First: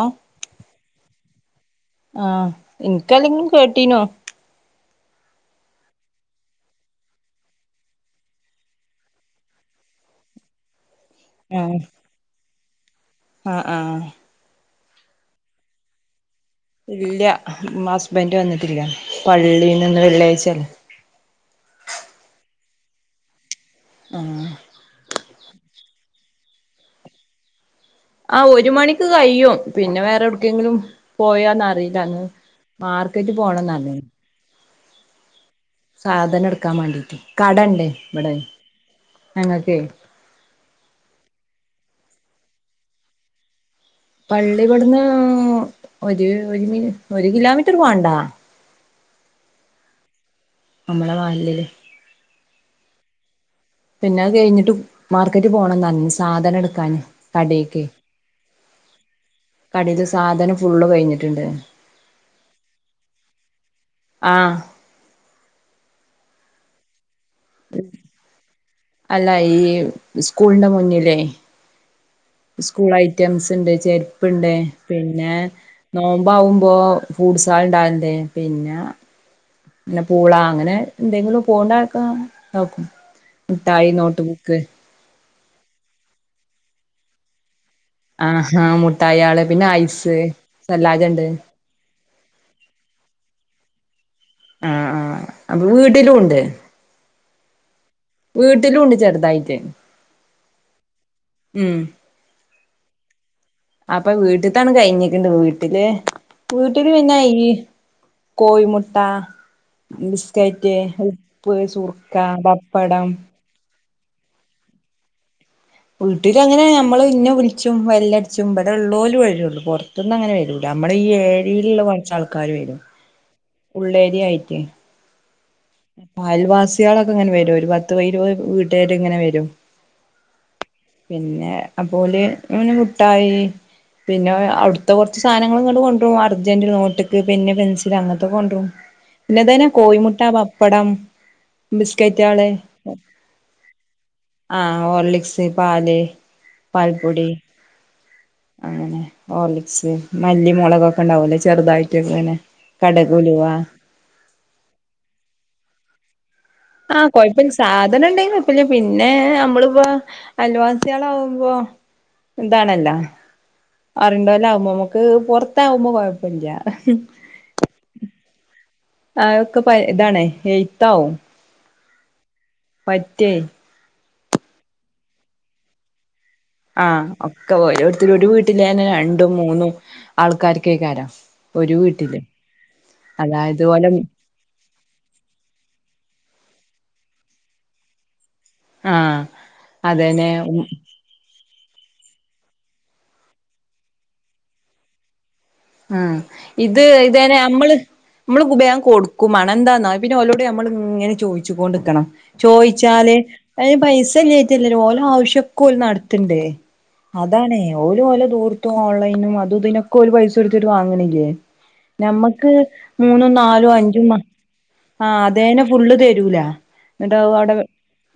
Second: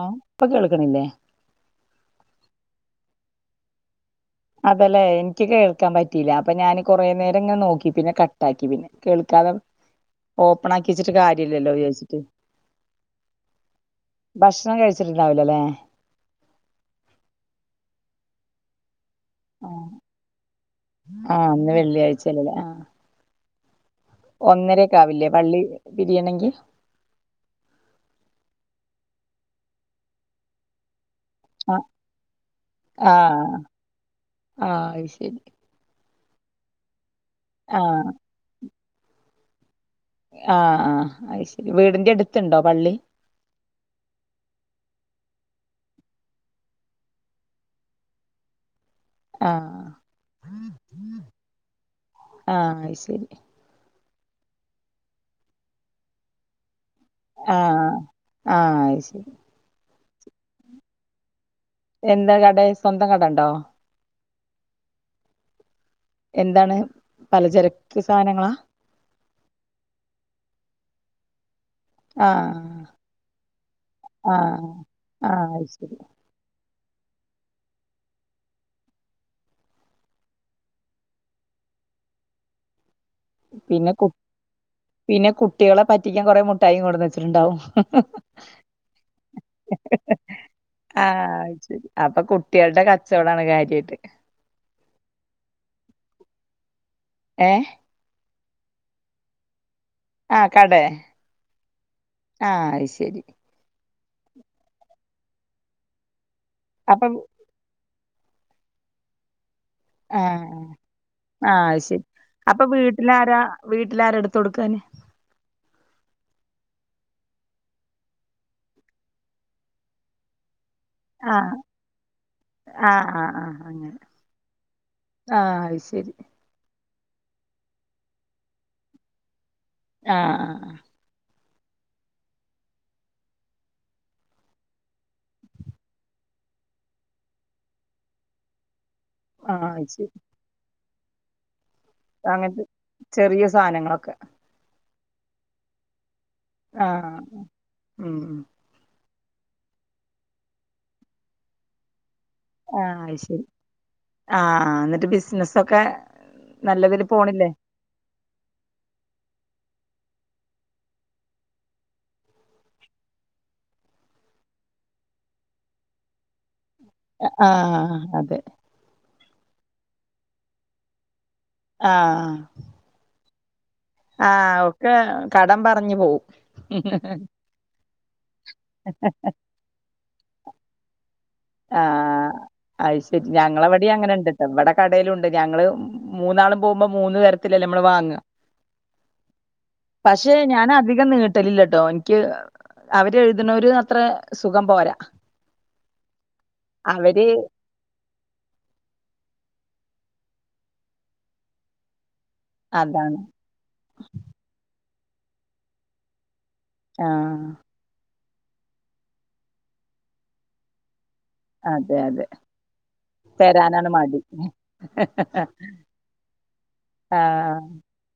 ഓ ഇപ്പൊ കേൾക്കണില്ലേ ആഹ് ഇന്ക്കല്ലെങ്കിലും കേട്ടീനു അതല്ലേ എനിക്ക് കേൾക്കാൻ പറ്റീല്ല അപ്പൊ ഞാന് കുറേ നേരം ഇങ്ങനെ നോക്കി പിന്നെ കട്ട് ആക്കി പിന്നെ കേൾക്കാതെ ഓപ്പൺ ആക്കി വെച്ചിട്ട് കാര്യല്ലല്ലോ വിചാരിച്ചിട്ട് ആഹ ആഹ ഭക്ഷണം കഴിച്ചിട്ടുണ്ടാവില്ലല്ലേ ഇല്ല ഹസ്ബൻഡ് വന്നിട്ടില്ല ആഹ് പള്ളീന്ന്ന്ന് വെള്ളിയാഴ്ചല്ലേ ആഹ് ഇന്ന് വെള്ളിയാഴ്ചല്ലല്ലേ ആ ആഹ് ഒന്നരക്കെ ആവില്ലേ പള്ളി പിരിയാണെങ്കി ആ ഒരു മണിക്ക് കയ്യും പിന്നെ വേറെ എവിടക്കെങ്കിലും ആഹ് പോയോന്നറില്ല അങ്ങ് മാർക്കറ്റിൽ പോണന്ന് പറഞ്ഞിരുന്ന് ആ അത് ശരി സാധനം എടുക്കാൻ വേണ്ടീട്ട് കട ഇണ്ടേ ആഹ് ഇവിടെ ഞങ്ങക്കെ ആ ആ അയ് ശരി വീടിൻറെ അടുത്തുണ്ടോ പള്ളി പള്ളി ഇവിടുന്ന് ഒരു ഒരുമിനി ഒരു കിലോമീറ്റർ പോണ്ടാ ആ നമ്മള [unintelligible] ആ അയ്ശരി പിന്നത് കയിഞ്ഞിട്ട് മാർക്കറ്റ് പോണം താനും സാധനം എടുക്കാന് ആ കടീക്ക് ആ അയ്ശരി കടയില് സാധനം ഫുള്ള് കഴിഞ്ഞിട്ടുണ്ട് എന്താ കട. സ്വന്തം കടണ്ടോ? ആഹ് എന്താണ് പലചരക്ക് സാധനങ്ങളാ അല്ല ഈ സ്കൂളിന്റെ മുന്നിലേ ആഹ് സ്കൂൾ ഐറ്റംസ് ഉണ്ട് ചെരുപ്പുണ്ട് ആഹ് പിന്നെ ആഹ് അത് ശരി നോ ആകുമ്പോ ഫൂഡ്സ് സാൽഡാണ്ടേ പിന്നാ പിന്നെ പൂള അങ്ങനെ എന്തെങ്കിലും പോകണ്ടക്കെ നോക്കും മുഠായി പിന്നെ കു നോട്ട് ബുക്ക് പിന്നെ കുട്ടികളെ പറ്റിക്കാൻ കൊറേ മുഠായിയും കൊണ്ടുവന്ന് വെച്ചിട്ടുണ്ടാവും ആ ഹാ മുഠായിയാള് പിന്നെ ഐസ് ഇതെല്ലാതുണ്ട് ആഹ് അത് ശരി അപ്പൊ കുട്ടിയാൾടെ കച്ചോടണ് കാര്യായിട്ട് ആഹ് ആ അപ്പൊ വീട്ടിലും ഉണ്ട് ഏഹ് വീട്ടിലുണ്ട് ചെറുതായിട്ട് ആഹ് കടെ ഉം ആഹ് അയ്ശെരി അപ്പൊ വീട്ടിത്താണ് കഴിഞ്ഞിക്കുണ്ട് വീട്ടില് വീട്ടില് അപ്പൊ പിന്നെയി കോഴിമുട്ട ആഹ് ബിസ്കറ്റ് ഉപ്പ് ആഹ് സുർക്ക പപ്പടം വീട്ടിലാര എടുത്തു കൊടുക്കാന് വീട്ടിൽ അങ്ങനെ നമ്മള് ഇന്നെ വിളിച്ചും ബെല്ലടിച്ചും ഇവിടെ ഉള്ളോരു വരൂള്ളു പുറത്തുന്ന് അങ്ങനെ വരു നമ്മുടെ ഈ ഏരിയിലുള്ള കുറച്ച് ആൾക്കാര് വരും ആ ആ ആ ഉള്ളേരിയ ആയിട്ടേ ആഹ് ആത് അയൽവാസികളൊക്കെ ഇങ്ങനെ വരും ഒരു പത്ത് ഇരുപത് വീട്ടുക്കാർ ഇങ്ങനെ വരും ആഹ് ആഹ് പിന്നെ അപോലെ, മിഠായി പിന്നെ അവിടുത്തെ കുറച്ച് സാധനങ്ങൾ ഇങ്ങണ്ട് കൊണ്ടരും അർജൻന്റ് നോട്ടിക്ക് പെൻ പെൻസിൽ അങ്ങനത്തൊക്കെ കൊണ്ടരും ആഹ് ആഹ് പിന്നെതന്നെ ആഹ് അത് ശരി കോഴിമുട്ട പപ്പടം ബിസ്കറ്റാള് അങ്ങനത്തെ ചെറിയ സാധനങ്ങളൊക്കെ ആഹ് ഹോർലിക്സ്, പാല്, ആഹ് പാൽപ്പൊടി ഉം ഉം അങ്ങനെ ഹോർലിക്സ് മല്ലി, മുളകൊക്കെ ഉണ്ടാവില്ലേ ചെറുതായിട്ടൊക്കെ അങ്ങനെ ആഹ് അയ് ശരി ആഹ് ന്നിട്ട് ബിസിനസ്സൊക്കെ ആഹ് കൊഴപ്പില്ല സാധനം ഉണ്ടേന്നു പിന്നെ നമ്മളിപ്പോ അൽവാസിയള് ആകുമ്പോ എന്താണല്ലാ അറിയേണ്ടല്ലോ ആകുമ്പോ നമുക്ക് പൊറത്തകുമ്പോ കൊഴപ്പല്ല ആഹ് അതെ അതൊക്കെ പഴേതാണ് എഴുത്താവും ആഹ് പറ്റ്യേ ആഹ് ഒക്കെ കടം പർഞ്ഞ് പോവും ആഹ് ഒക്കെ ഓരോര്ത്തര് ഒരു വീട്ടിലെന്നെ രണ്ടും മൂന്നും ആൾക്കാര്ക്കേക്കാരം ഒര് വീട്ടില് ആഹ് അതായത് ഓലെ എവിടെ കടേലുണ്ട് ഞങ്ങള് മൂന്നാളും പോവുമ്പോ മൂന്ന് തരത്തിലല്ലേ നമ്മള് വാങ്ങ ആഹ് അതന്നെ പക്ഷെ ഉം ഞാന് അധികം നീട്ട് ലില്ലട്ടോ ഇൻക്ക് അവര് എഴുതണോര് അത്ര സുഖംപോരാ ഉം ഇത് ഇതയ്ന് അമ്മള് നമ്മള് ബേഗം കൊടുക്കുംമാണം എന്താന്നോ പിന്നെ ഓലോട് ഞമ്മളിങ്ങനെ ചോയ്ച്ചുകോണ്ടിക്കണം ചോയ്ച്ചാല് അതാണ് അയ്ന് പൈസ ഇല്ലായിറ്റല്ലല്ലോ ഓലെ ആവശ്യക്കൊ ഓല് നടത്തന്ണ്ടേ ആഹ് അതാണേ ഓല് ഓലെ ദൂർത്തും ഓൺലൈനും അത് ഇതിനൊക്കെ ഓല് പൈസ കൊടുത്തിട്ട് വാങ്ങണില്ലേ അതെ അതെ നമ്മക്ക് മൂന്നും നാലും തരാനാണ് അഞ്ചും മ മടി ആ അതേന്നെ ഫുള്ള്തെരൂലാ ആ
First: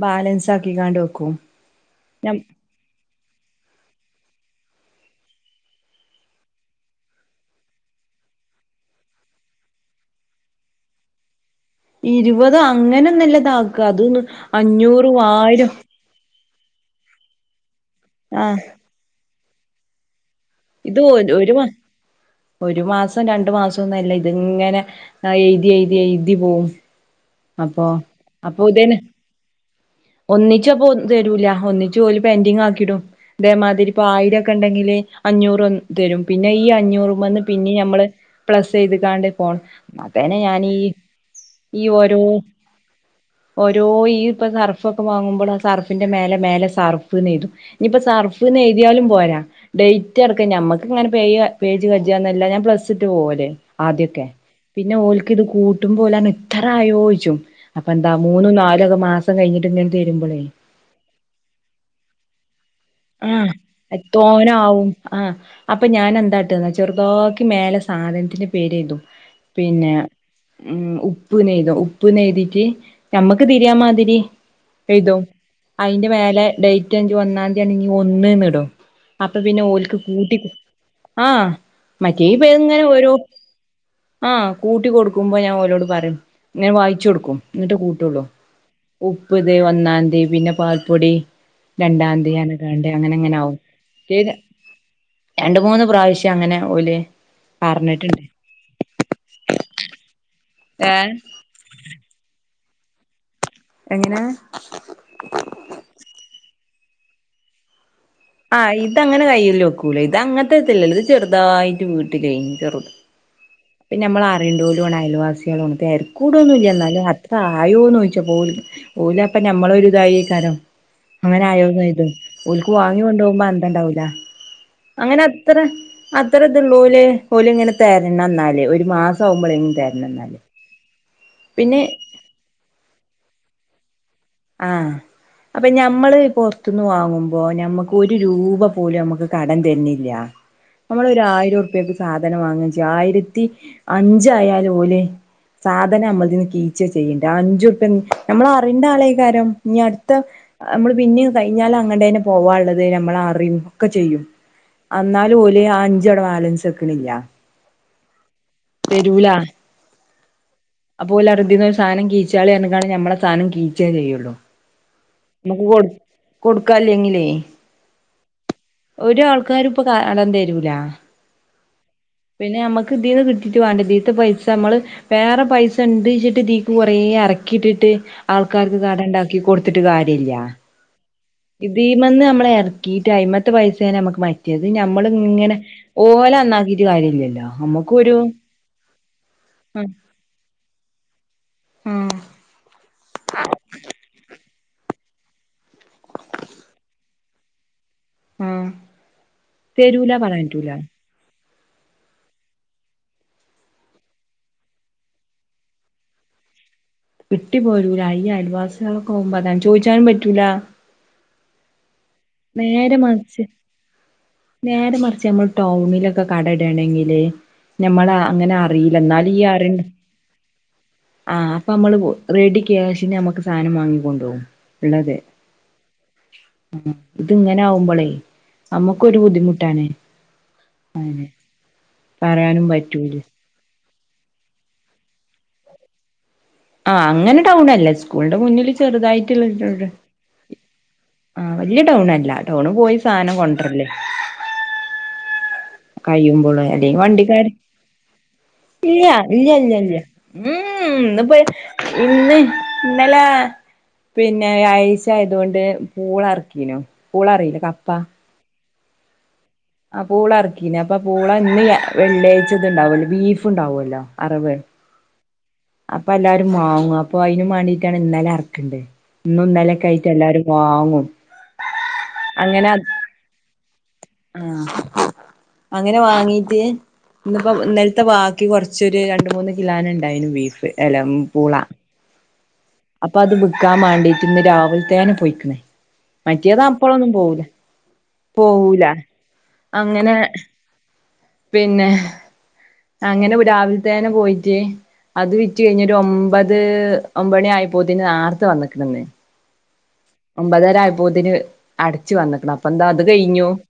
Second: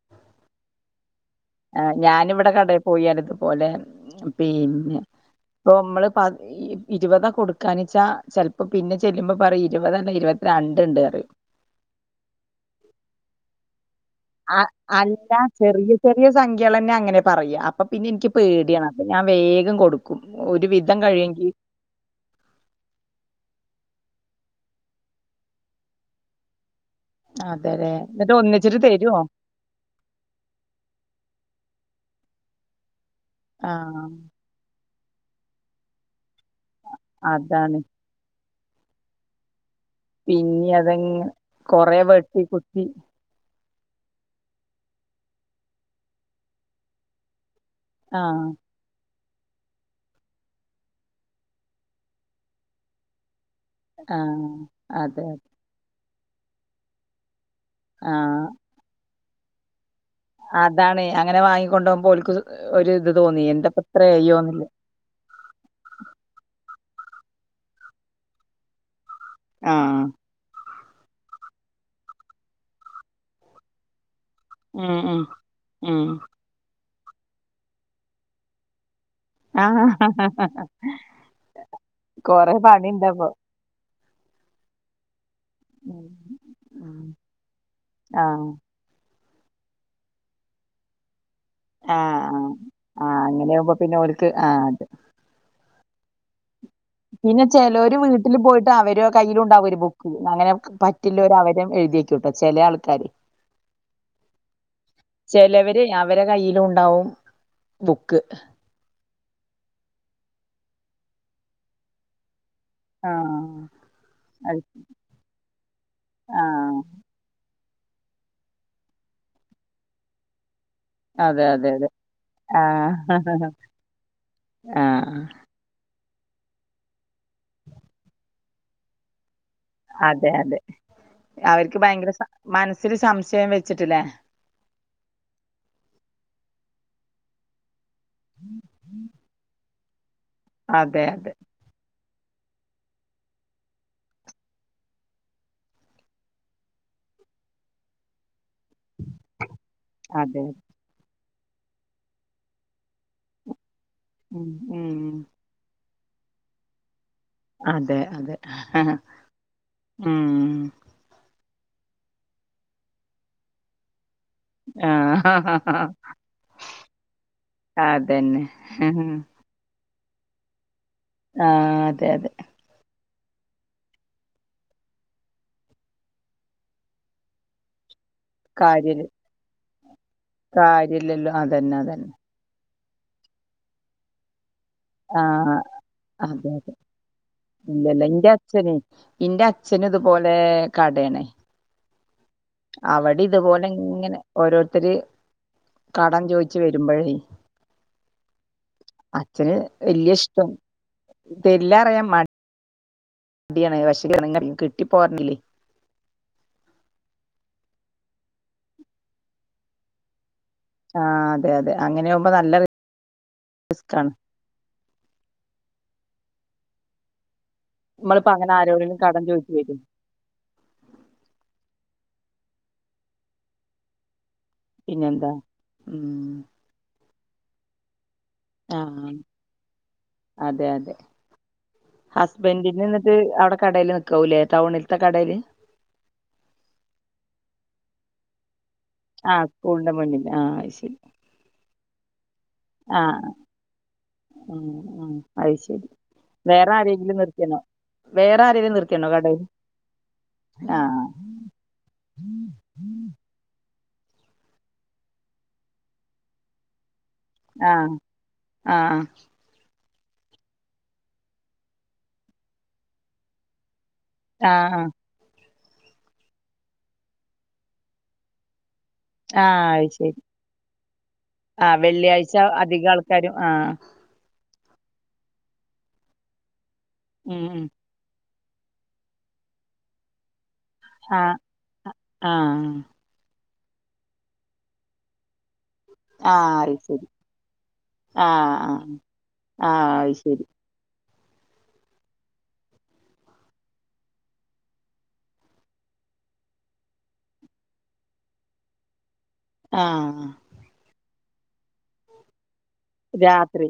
ബാലൻസാക്കികാണ്ട് വെക്കും ആ ഞം ഞാനിവിടെ കടേപോയാലിതുപോലെ പിന്നെ ഇപ്പൊ അമ്മള് പാ ഇരുപതാകൊടുക്കാനുച്ചാ ചെൽപ്പോ പിന്നെ ചെല്ലുമ്പോ പറേം ഇരുപതല്ല ഇരുപത്തിരണ്ടുണ്ടറയും ഇരുപതാ അങ്ങനൊന്നല്ലതാക്കാ അതൊന്ന് ആ അഞ്ഞൂറും അല്ല ആയിരോം ചെറിയ ചെറിയ സംഖ്യകളന്നെ അങ്ങനെയാ പറയാ അപ്പൊ പിന്നെ ആഹ് ഇൻക്ക്പേടിയാണ് അപ്പ ഞാൻ വേഗംകൊടുക്കും ഇത് ഒരു ഒരുമാ ഒരുമാസോ രണ്ടുമാസോന്നല്ലാ ഇതിങ്ങനെ ആ എഴ്തി എഴ്തി എഴ്തി പോവും അപ്പൊ അതെയതെ എന്നിട്ട് അപ്പൊ ഇതന്നെ ഒന്നിച്ചൊരുതെരൊ ഒന്നിച്ചപ്പൊ തെരൂല ഒന്നിച്ച് ഓല് പെൻഡിങ്ങാക്കിയിടും ഇതേമാതിരി ആഹ് ഇപ്പായിരം ഒണ്ടെങ്കില് അഞ്ഞൂറൊന്ന് തെരും പിന്നെ ഈ അഞ്ഞൂറുമ്മേന്ന് പിന്നേം അതാണ് ഞമ്മള് പ്ലസ്സെയ്തിക്കാണ്ട് പോണം അതന്നെ പിന്നെ ഞാനീ അതങ്ങ് ഈ കൊറെ ഓരോ വെട്ടി കുത്തി ഓരോ ഈ ഇപ്പൊ സർഫൊക്കെ വാങ്ങുമ്പള് ആ സർഫിന്റെ മേലെ മേലെ സർഫെന്നെയ്തും ഇനിയിപ്പൊ ആഹ് സർഫെന്ന് എഴുതിയാലും പോരാ ഡേയ്റ്റടക്കം ഞമ്മക്കിങ്ങനെ പേയ് പേജ് കജ്ജാന്നല്ലാതെ ഞാൻ പ്ലസ്സിട്ട് പോവല്ലേ ആദ്യോക്കെ ആഹ് പിന്നെ അതെ ഓൽക്കിത് കൂട്ടുമ്പോ ഓലാർഞ്ഞു ഇത്രായായോച്ചും അപ്പെന്താ ആഹ് മൂന്നും നാലും ഒക്കെ മാസം കഴിഞ്ഞിട്ടിങ്ങനെ തെരുമ്പളേ അതാണ് അങ്ങനെ വാങ്ങിക്കൊണ്ടോവുമ്പോ ഓൽക്കൊസു ഒരു ഇത് തോന്നി എന്തപ്പ ഇത്രെ കയ്യോന്നല്ലേ ആ അപ്പ ഞാനെന്താട്ടെന്നാ ചെറുതാക്കി മേലെ സാദനത്തിന്റെ പേരെയുതും പിന്നെ ആഹ് ഉം ഉപ്പുന്നെയ്തും ഉപ്പുന്നെയ്തീട്ട് ഞമ്മക്ക് തിരിയാമാതിരി ഉം എഴുതും ഉം ഉം അയ്ന്റെമേലെ ഡേയ്റ്റെങ്കി ഒന്നാന്തിയാണെങ്കി ഒന്നെന്ന് ഇടും അപ്പൊപിന്നെ ആഹ് ഓൽക്ക് കൂട്ടി ആ മറ്റേ കൊറെ പെയിങ്ങനെയോരോ പണിണ്ടപ്പൊ ആ കൂട്ടികൊടുക്കുമ്പോ ഞാൻ ഓലോട് ഉം പറേം ഇങ്ങനെ ഉം വായിച്ചൊടുക്കും എന്നിട്ടെ കൂട്ടുവൊള്ളൂ ആഹ് ഉപ്പു ദേ ഒന്നാന്തി പിന്നെ പാൽപ്പൊടി രണ്ടാന്തി ആഹ് അങ്ങനെ ആഹ് അങ്ങനെയിങ്ങനെയാവും അങ്ങനെയാവുമ്പോ ഓൽക്ക് പിന്നെ ആഹ് അത് രണ്ടു മൂന്നുപ്രാവശ്യം അങ്ങനെ ഓല് പിന്നെ ചെലോര് പറഞ്ഞിട്ടുണ്ട് വീട്ടിലുപോയിട്ട് അവരെ കയ്യിലുണ്ടാവും ഒരുബുക്ക് അങ്ങനെ ഏഹ് പറ്റില്ലൊര് അവരും എഴുതിവെക്കുട്ടോ ചെല ആൾക്കാര് എങ്ങനെ ചെലവരെ അവരെ കയ്യിലുണ്ടാവും ബുക്ക് ആ ഇതങ്ങനെ കയ്യില് വെക്കൂലാ ഇത് അങ്ങനത്തെതല്ലല്ലോ ഇത് ചെറുതായിട്ട് വീട്ടിലെ ചെറുത് ആ പിന്നെയമ്മള് അറിയണ്ടോലുവാണ് അയൽവാസികളുവാണ് തെരക്കൂടൊന്നുവില്ല ആഹ് എന്നാലും അത് ആയോന്നോയ്ച്ചപ്പോല് ഓല് അപ്പ ഞമ്മളൊരുതായേകാരം അതെ അതെ അതെ അങ്ങനെയായോന്നെയ്തും ഓൽക്ക് വാങ്ങി ആഹ് കൊണ്ടോവുമ്പോ അന്തോണ്ടാവൂല അങ്ങനെ ആഹ് അത്ര അത്രയിതൊള്ളോല് ഓലിങ്ങനെ തെരണം എന്നാല് ഒരു മാസാവുമ്പളെങ്കി അതെ അതെ അവർക്ക് ഭയങ്കര സ മനസ്സില് സംശയം വെച്ചിട്ടല്ലേ ആ അപ്പൊഞമ്മള് പൊറത്തുന്നുവാങ്ങുമ്പോ ഞമ്മക് ഒര് രൂപപോലും അമ്മക്ക് കടം തെര്ണില്ല അതെ അമ്മള് അതെ ഒരായ് ആയിരുപ്യക്ക് സാധനംവാങ്ങുചെയ്യ് ആയിരത്തിഅഞ്ചായാലും ഓല്. സാധനം അമ്മള്തീന്ന് കീച്ച ചെയ്യേണ്ട് ആ അഞ്ചുർപ്യ ഞമ്മളറിയണ്ട കരം ഇഞ്ഞി അട്ത്ത അതെ അമ്മള് പിന്നിം കഴിഞ്ഞാലും അങ്ങട്ടെന്നെ പോവാള്ളത് ഞമ്മള് അറിം. ഒക്കെചെയ്യും ഉം ഉം അന്നാലുംഓല് ആ അഞ്ചവുടെ ബാലെൻസ് വെക്ക്ണില്ല. അതെ, അതെ ഉം അപ്പോല്അറിം ഇ‌തീന്ന് ഒരു സാധനം കീച്ചാളിർഞ്ക്കാണ്ട് ഞമ്മെളെ സാധനം കീച്ചേ ചെയ്യൊള്ളൂ. ആഹ് അമ്മക്ക് കൊട് കൊടുക്കല്ലെങ്കിലേ അതന്നെ ഒരാൾ ക്കാരുഇപ്പൊ കടംതെരൂല. ആഹ് അതെ അതെ പിന്നെ അമ്മക്ക് ഇതീന്ന് കിട്ടിയിട്ട് വാണ്ടെ ഇതീത്തെ പൈസ അമ്മള്. വേറെ പൈസ ഇണ്ട്ച്ചിട്ട് ഇതീക്ക് കൊറെ എർക്കിട്ട്ട്ട്. ആൾക്കാർക്ക് കാര്യല് കടഇണ്ടാക്കി കൊടുത്തിട്ട് കാര്യല്ല. കാര്യല്ലല്ലോ? അതന്നെ അതന്നെ ഇതീമെന്ന് ഞമ്മള് എർക്കീട്ട് അയ്മത്തെ പൈസേണ് അമ്മക്ക് മയ് മറ്റെത് ഞമ്മള് ഇങ്ങനെ ആഹ് ഓലെ അതെ അതെ നന്നാക്കീട്ട് കാര്യല്ലല്ലോ ഇല്ലല്ല ഞമ്മക്കൊരു. ഇന്റെ അച്ഛനെ ഇന്റെ അച്ഛന് ഇതുപോലെകടേണ്. ഉം അവടിം ഇതുപോലെ ഇങ്ങനെ ഓരോരുത്തർ കടംചോയ്ച്ച് വെരുമ്പഴേ. ആഹ് അച്ഛന് തരൂല വെല്ല്യ പറയാൻ ഇഷ്ട്ടം പറ്റൂല തെരില്ലഅറിയാൻ മ ടിയാണ് പശെ കിട്ടി പോരണെങ്കില് കിട്ടിപോരൂല ഈ അയൽവാസികളൊക്കെ ആവുമ്പോ അതാണ് ചോയ്ച്ചാനും പറ്റൂല. ആഹ് അതെ, അതെ അങ്ങനെയാവുമ്പോ ന്നല്ലെ റിസ് ക്കാണ്. ന്നേരെ മറിച്ച് ഞമ്മൾ ടൗണിലൊക്കെ കടഇടയാണെങ്കില്. നമ്മളിപ്പോ അങ്ങനെ ഞമ്മളെഅങ്ങനെ അറീല. ആരോടെങ്കിലും കടം ഇന്നാലും ഈ ചോദിച്ചു അറി വരും ആഹ് അപ്പൊഅമ്മള് റെഡി ക്യാഷിന് ഞമ്മക്ക് സാധനം വാങ്ങിക്കൊണ്ട് പോകും. പിന്നെന്താ ഉം ഇത് ഇങ്ങനെ ആവുമ്പളെയ്. ആഹ് ന്നമ്മുക്കൊരു ബുദ്ധിമുട്ടാണ് അയെന്നെ. ഹസ്ബെന്റിന്. ഇന്നട്ട് ഔടെ കടേല് നിക്കാവൂലേ ടൗണിൽത്തെ കടേല്? ആഹ് അങ്ങനെ ടൗണല്ല സ്കൂളിന്റെ മുന്നിൽ ആഹ് ചെറുതായിട്ടുള്ളൊരു. സ്കൂളിന്റെ മുന്നിൽ [inaudible] ആഹ് വല്ല്യാ ടൗൺല്ല ടൗണ് പോയി സാനം കൊണ്ട്ർല്. ആഹ്, ആഹ് കഴിയുമ്പള് അല്ലെയ് വണ്ടിക്കാര്. നിർത്തിയണോ വേറെ ആരെങ്കിലും ഇല്ല നിർത്തിയണോ കടേല് ഇല്ല ഇല്ല ഇല്ല ഉം ഹ് ആഹ് ഇന്ന്പ്പോ ഇന്ന് ഇന്നലാ പിന്നെ വ്യാഴയ്ച്ച ആയതോണ്ട് പൂള അർക്കീനു. ആഹ്, ആഹ് ആഹ് പൂള അർക്കീനി അപ്പൊപൂള ഇന്ന് വെള്ളിയാഴ്ച്ച ഇത് ഇണ്ടാവോലോ ബീഫ് ഇണ്ടാവോലോ? ആഹ്, അഹാ അപ്പഎല്ലാരും വാങ്ങും അപ്പൊഅയ്നും മാണ്ടീയിട്ടാണ് ഇന്നലെ അർക്ക്ണ്ട്. ഇന്നും ആഹ് ഇന്നലി അത് ഒക്കായിട്ട് ശരി എല്ലാരും വാങ്ങും. ആഹ് വെള്ളിയാഴ്ച അങ്ങനെ അധികം ആൾക്കാരും ആഹ് ആഹ് അങ്ങനെ വാങ്ങീട്ട്. ഉം ഇന്നിപ്പോ ഉം ഇന്നെൽ ത്ത വാക്കി കൊർച്ചൊരു രണ്ട്, മൂന്ന് കിലാന് ഇണ്ടായിന് ബീഫ് ആഹ് എല്ലപൂള. ആഹ് അപ്പൊ അത് ബിക്കാൻ മാണ്ടിറ്റ് ഇന്ന് രാവിൽത്തേനെ പോയ്ക്ക്ണ്. ആഹ് മറ്റേത് അത് ശരി അപ്പളൊന്നും പോവൂല, ആഹ് പോവൂല ആഹ് ആഹ് അത് അങ്ങനെ ശരി പിന്നെ അങ്ങനെ രാവിൽത്തേന്നെ പോയിറ്റ്. അത് വിറ്റ് കഴിഞ്ഞ് ഒരു ഒമ്പത് ഒമ്പണി ആയിപ്പോതിന് നാർത്തെ വന്ന്ക്ക്ണ്ന്ന്. ആഹ്. ഒമ്പതരയപ്പോത്ത്ന് അട്ച്ച് വന്ന്ക്ക്ണ്. അപ്പൊന്താ അത് കയ്ഞ്ഞു. രാത്രി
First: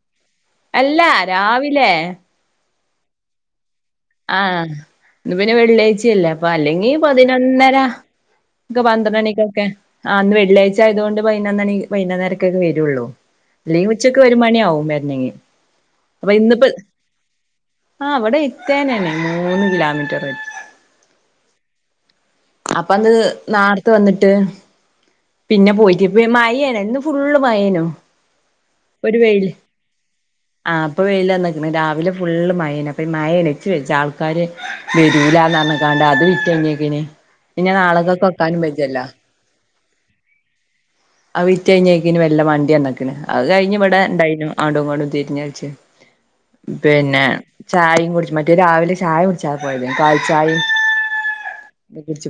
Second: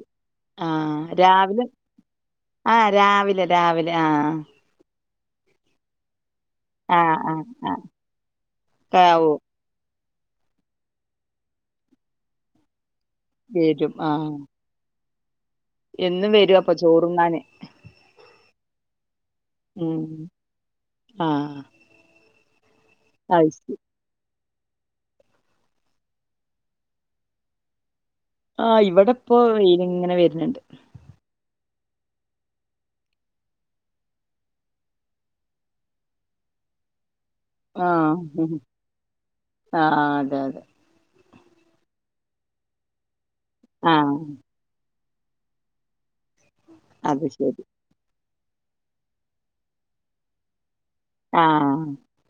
അല്ല. രാവിലെ. ആഹ് രാവിലെ രാവിലെ ആഹ്. ഇന്ന് പിന്നെ വെള്ള്യായ്ചല്ലെ അല്ലെപ്പൊ. അല്ലെങ്കി ആഹ് പതിനൊന്നര ആഹ് ഇക്ക ആഹ് പന്ത്രണ്ടണിക്കൊക്കെ. ആഹ്. ന്ന് വെള്ള്യയ്ച്ചായ്തോണ്ട് പയ്നൊന്നണി പയ്നൊന്നരക്കൊക്കെ വെരൊള്ളൂ. ല്ലി വരും ഉച്ചക്ക് ആഹ് ഒരു മണി ആവും മെര്ന്നെങ്ങി. എന്നും വരോ അപ്പൊ ചോറുന്നാന്? ആഹ് വടെ ഇര്ത്തേനന്നെ. ഉം. ആഹ്. പ്പന്ന് നാർത്തെ വന്നിട്ട്. പിന്നെ പോയിറ്റ്പ്പി മഴേന്. ന്ന് ഫുള്ള് മഴേനു. ആഹ് ഇവടെപ്പോ വെയ്ല്ങ്ങനെ വര്ന്ണ്ട്. ഇപ്പ വെയിലെന്ന്ക്ക്ണ്. രാവിലെ ഇപ്പൊ വെയിലന്നിക്കിണ് രാവിലെ ഫുള്ള് മയേന്. അപ്പ ഈ മയേല്ലെ ഇച്ച് വെജ്ജ. ആൾക്കാര് വരൂലാന്ന് പറ. കാണ്ട അത് വിറ്റെയ്ഞ്ഞേക്ക്ന്. ആഹ് ആഹ് അതെ അതെ. അത് വിറ്റെയ്ഞ്ഞേക്ക്ന് വെല്ലെ മണ്ട്യന്ന്ക്ക്ണ്. അ കഴിഞ്ഞ് ആ വടെ ഇണ്ടായിനു. ആടുംങ്ങടും തിരിഞ്ഞൾച്ച്. പിന്നെ അത് ശരി ചായിം കുടിച്ച്. മറ്റേ രാവിലെ ചായുട്ച്ചാ പോയെതെയ്. പാൽച്ചായിം. ആഹ്.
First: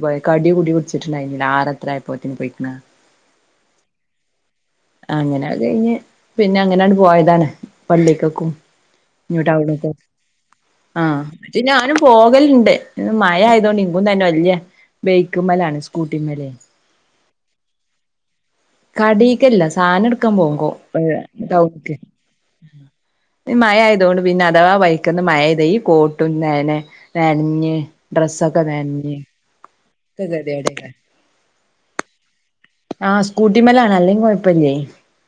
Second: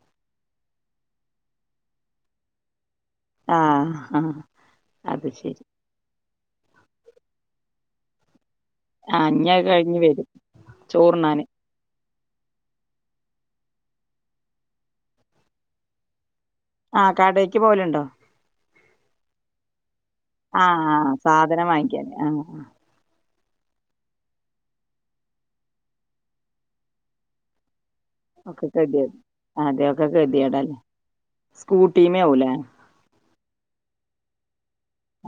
പോയ. കടി കൂട്ടി കുടിച്ചിട്ടുണ്ടായില്ല. ആറ്ത്രയപ്പോത്തിന് പോയിക്ക്ണ്. ആഹ് ആഹ്. അങ്ങനെ കഴിഞ്ഞ് പിന്നെ അങ്ങനണ് പോയതാണ് പള്ളിക്കക്കും. ആ ഇനി അത് കഴിഞ്ഞ് [unintelligible] വരും ചോറുണ്ണാന് ആഹ് ഞാനും പോകല്ണ്ട് ഇന്ന് മയായതോണ്ട് ഇൻക്കും തന്നെ വല്ല്യ. ബേക്ക്മ്മലാണ്. സ്കൂട്ടിമ്മല് ആഹ് കടേയ്ക്ക് പോല്ണ്ടോ? കടീക്കല്ല. സാനട്ക്കാൻ ആ പോവുമ്പോ. ആ സാധനം വാങ്ങിക്കാന് ആ [unintelligible] മയായതോണ്ട് പിന്നെ അഥവാ വൈക്കന്ന് മയെയ്ത ഈ കോട്ടുന്നേനെ നെൻഞ്ഞ് ഡ്രെസ്സൊക്കെ ഒക്കെ ഗതികേട് നൻഞ്ഞ് അതെ ഒക്കെ ക്ക ഗതികേടല്ലേ കെതിയേട. സ്കൂട്ടിമേ ആവൂല്ലേ? ആഹ്. സ്കൂട്ടിമ്മലാണ്. അല്ലെങ്കി കൊഴ്പ്പല്യ.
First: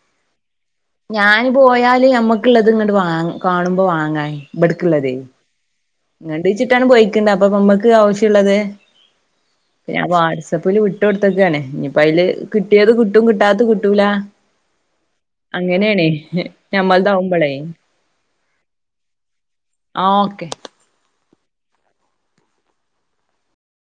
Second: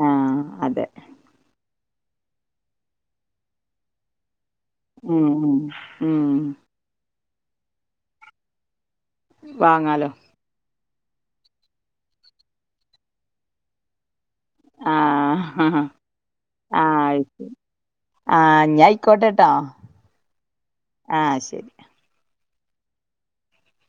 ആഹ് അതെ. ഞാന് പോയാല് ഞമ്മക്ക്ള്ളത് ഇങ്ങട്ട് വാ കാണുമ്പോ വാങ്ങാന്. ഉം ഉം. [unintelligible] പൊയ്ക്ക്ണ്ട്. അപ്പൊ മമ്മക്ക് ആവശ്യള്ളത് ഞാൻ വാങ്ങാലോ വാട്സപ്പില് വി ട്ടൊട്ത്ത്ക്കാണ്. ഞ്ഞിപ്പയില് കിട്ട്യേത് കിട്ടും കിട്ടാത്ത കിട്ടൂല. ആ ആ അങ്ങനേണെ. ആ ഞമ്മൾതാവുമ്പൊളേ. അയ്ക്കോട്ടെട്ടോ. ആഹ്. ശരി.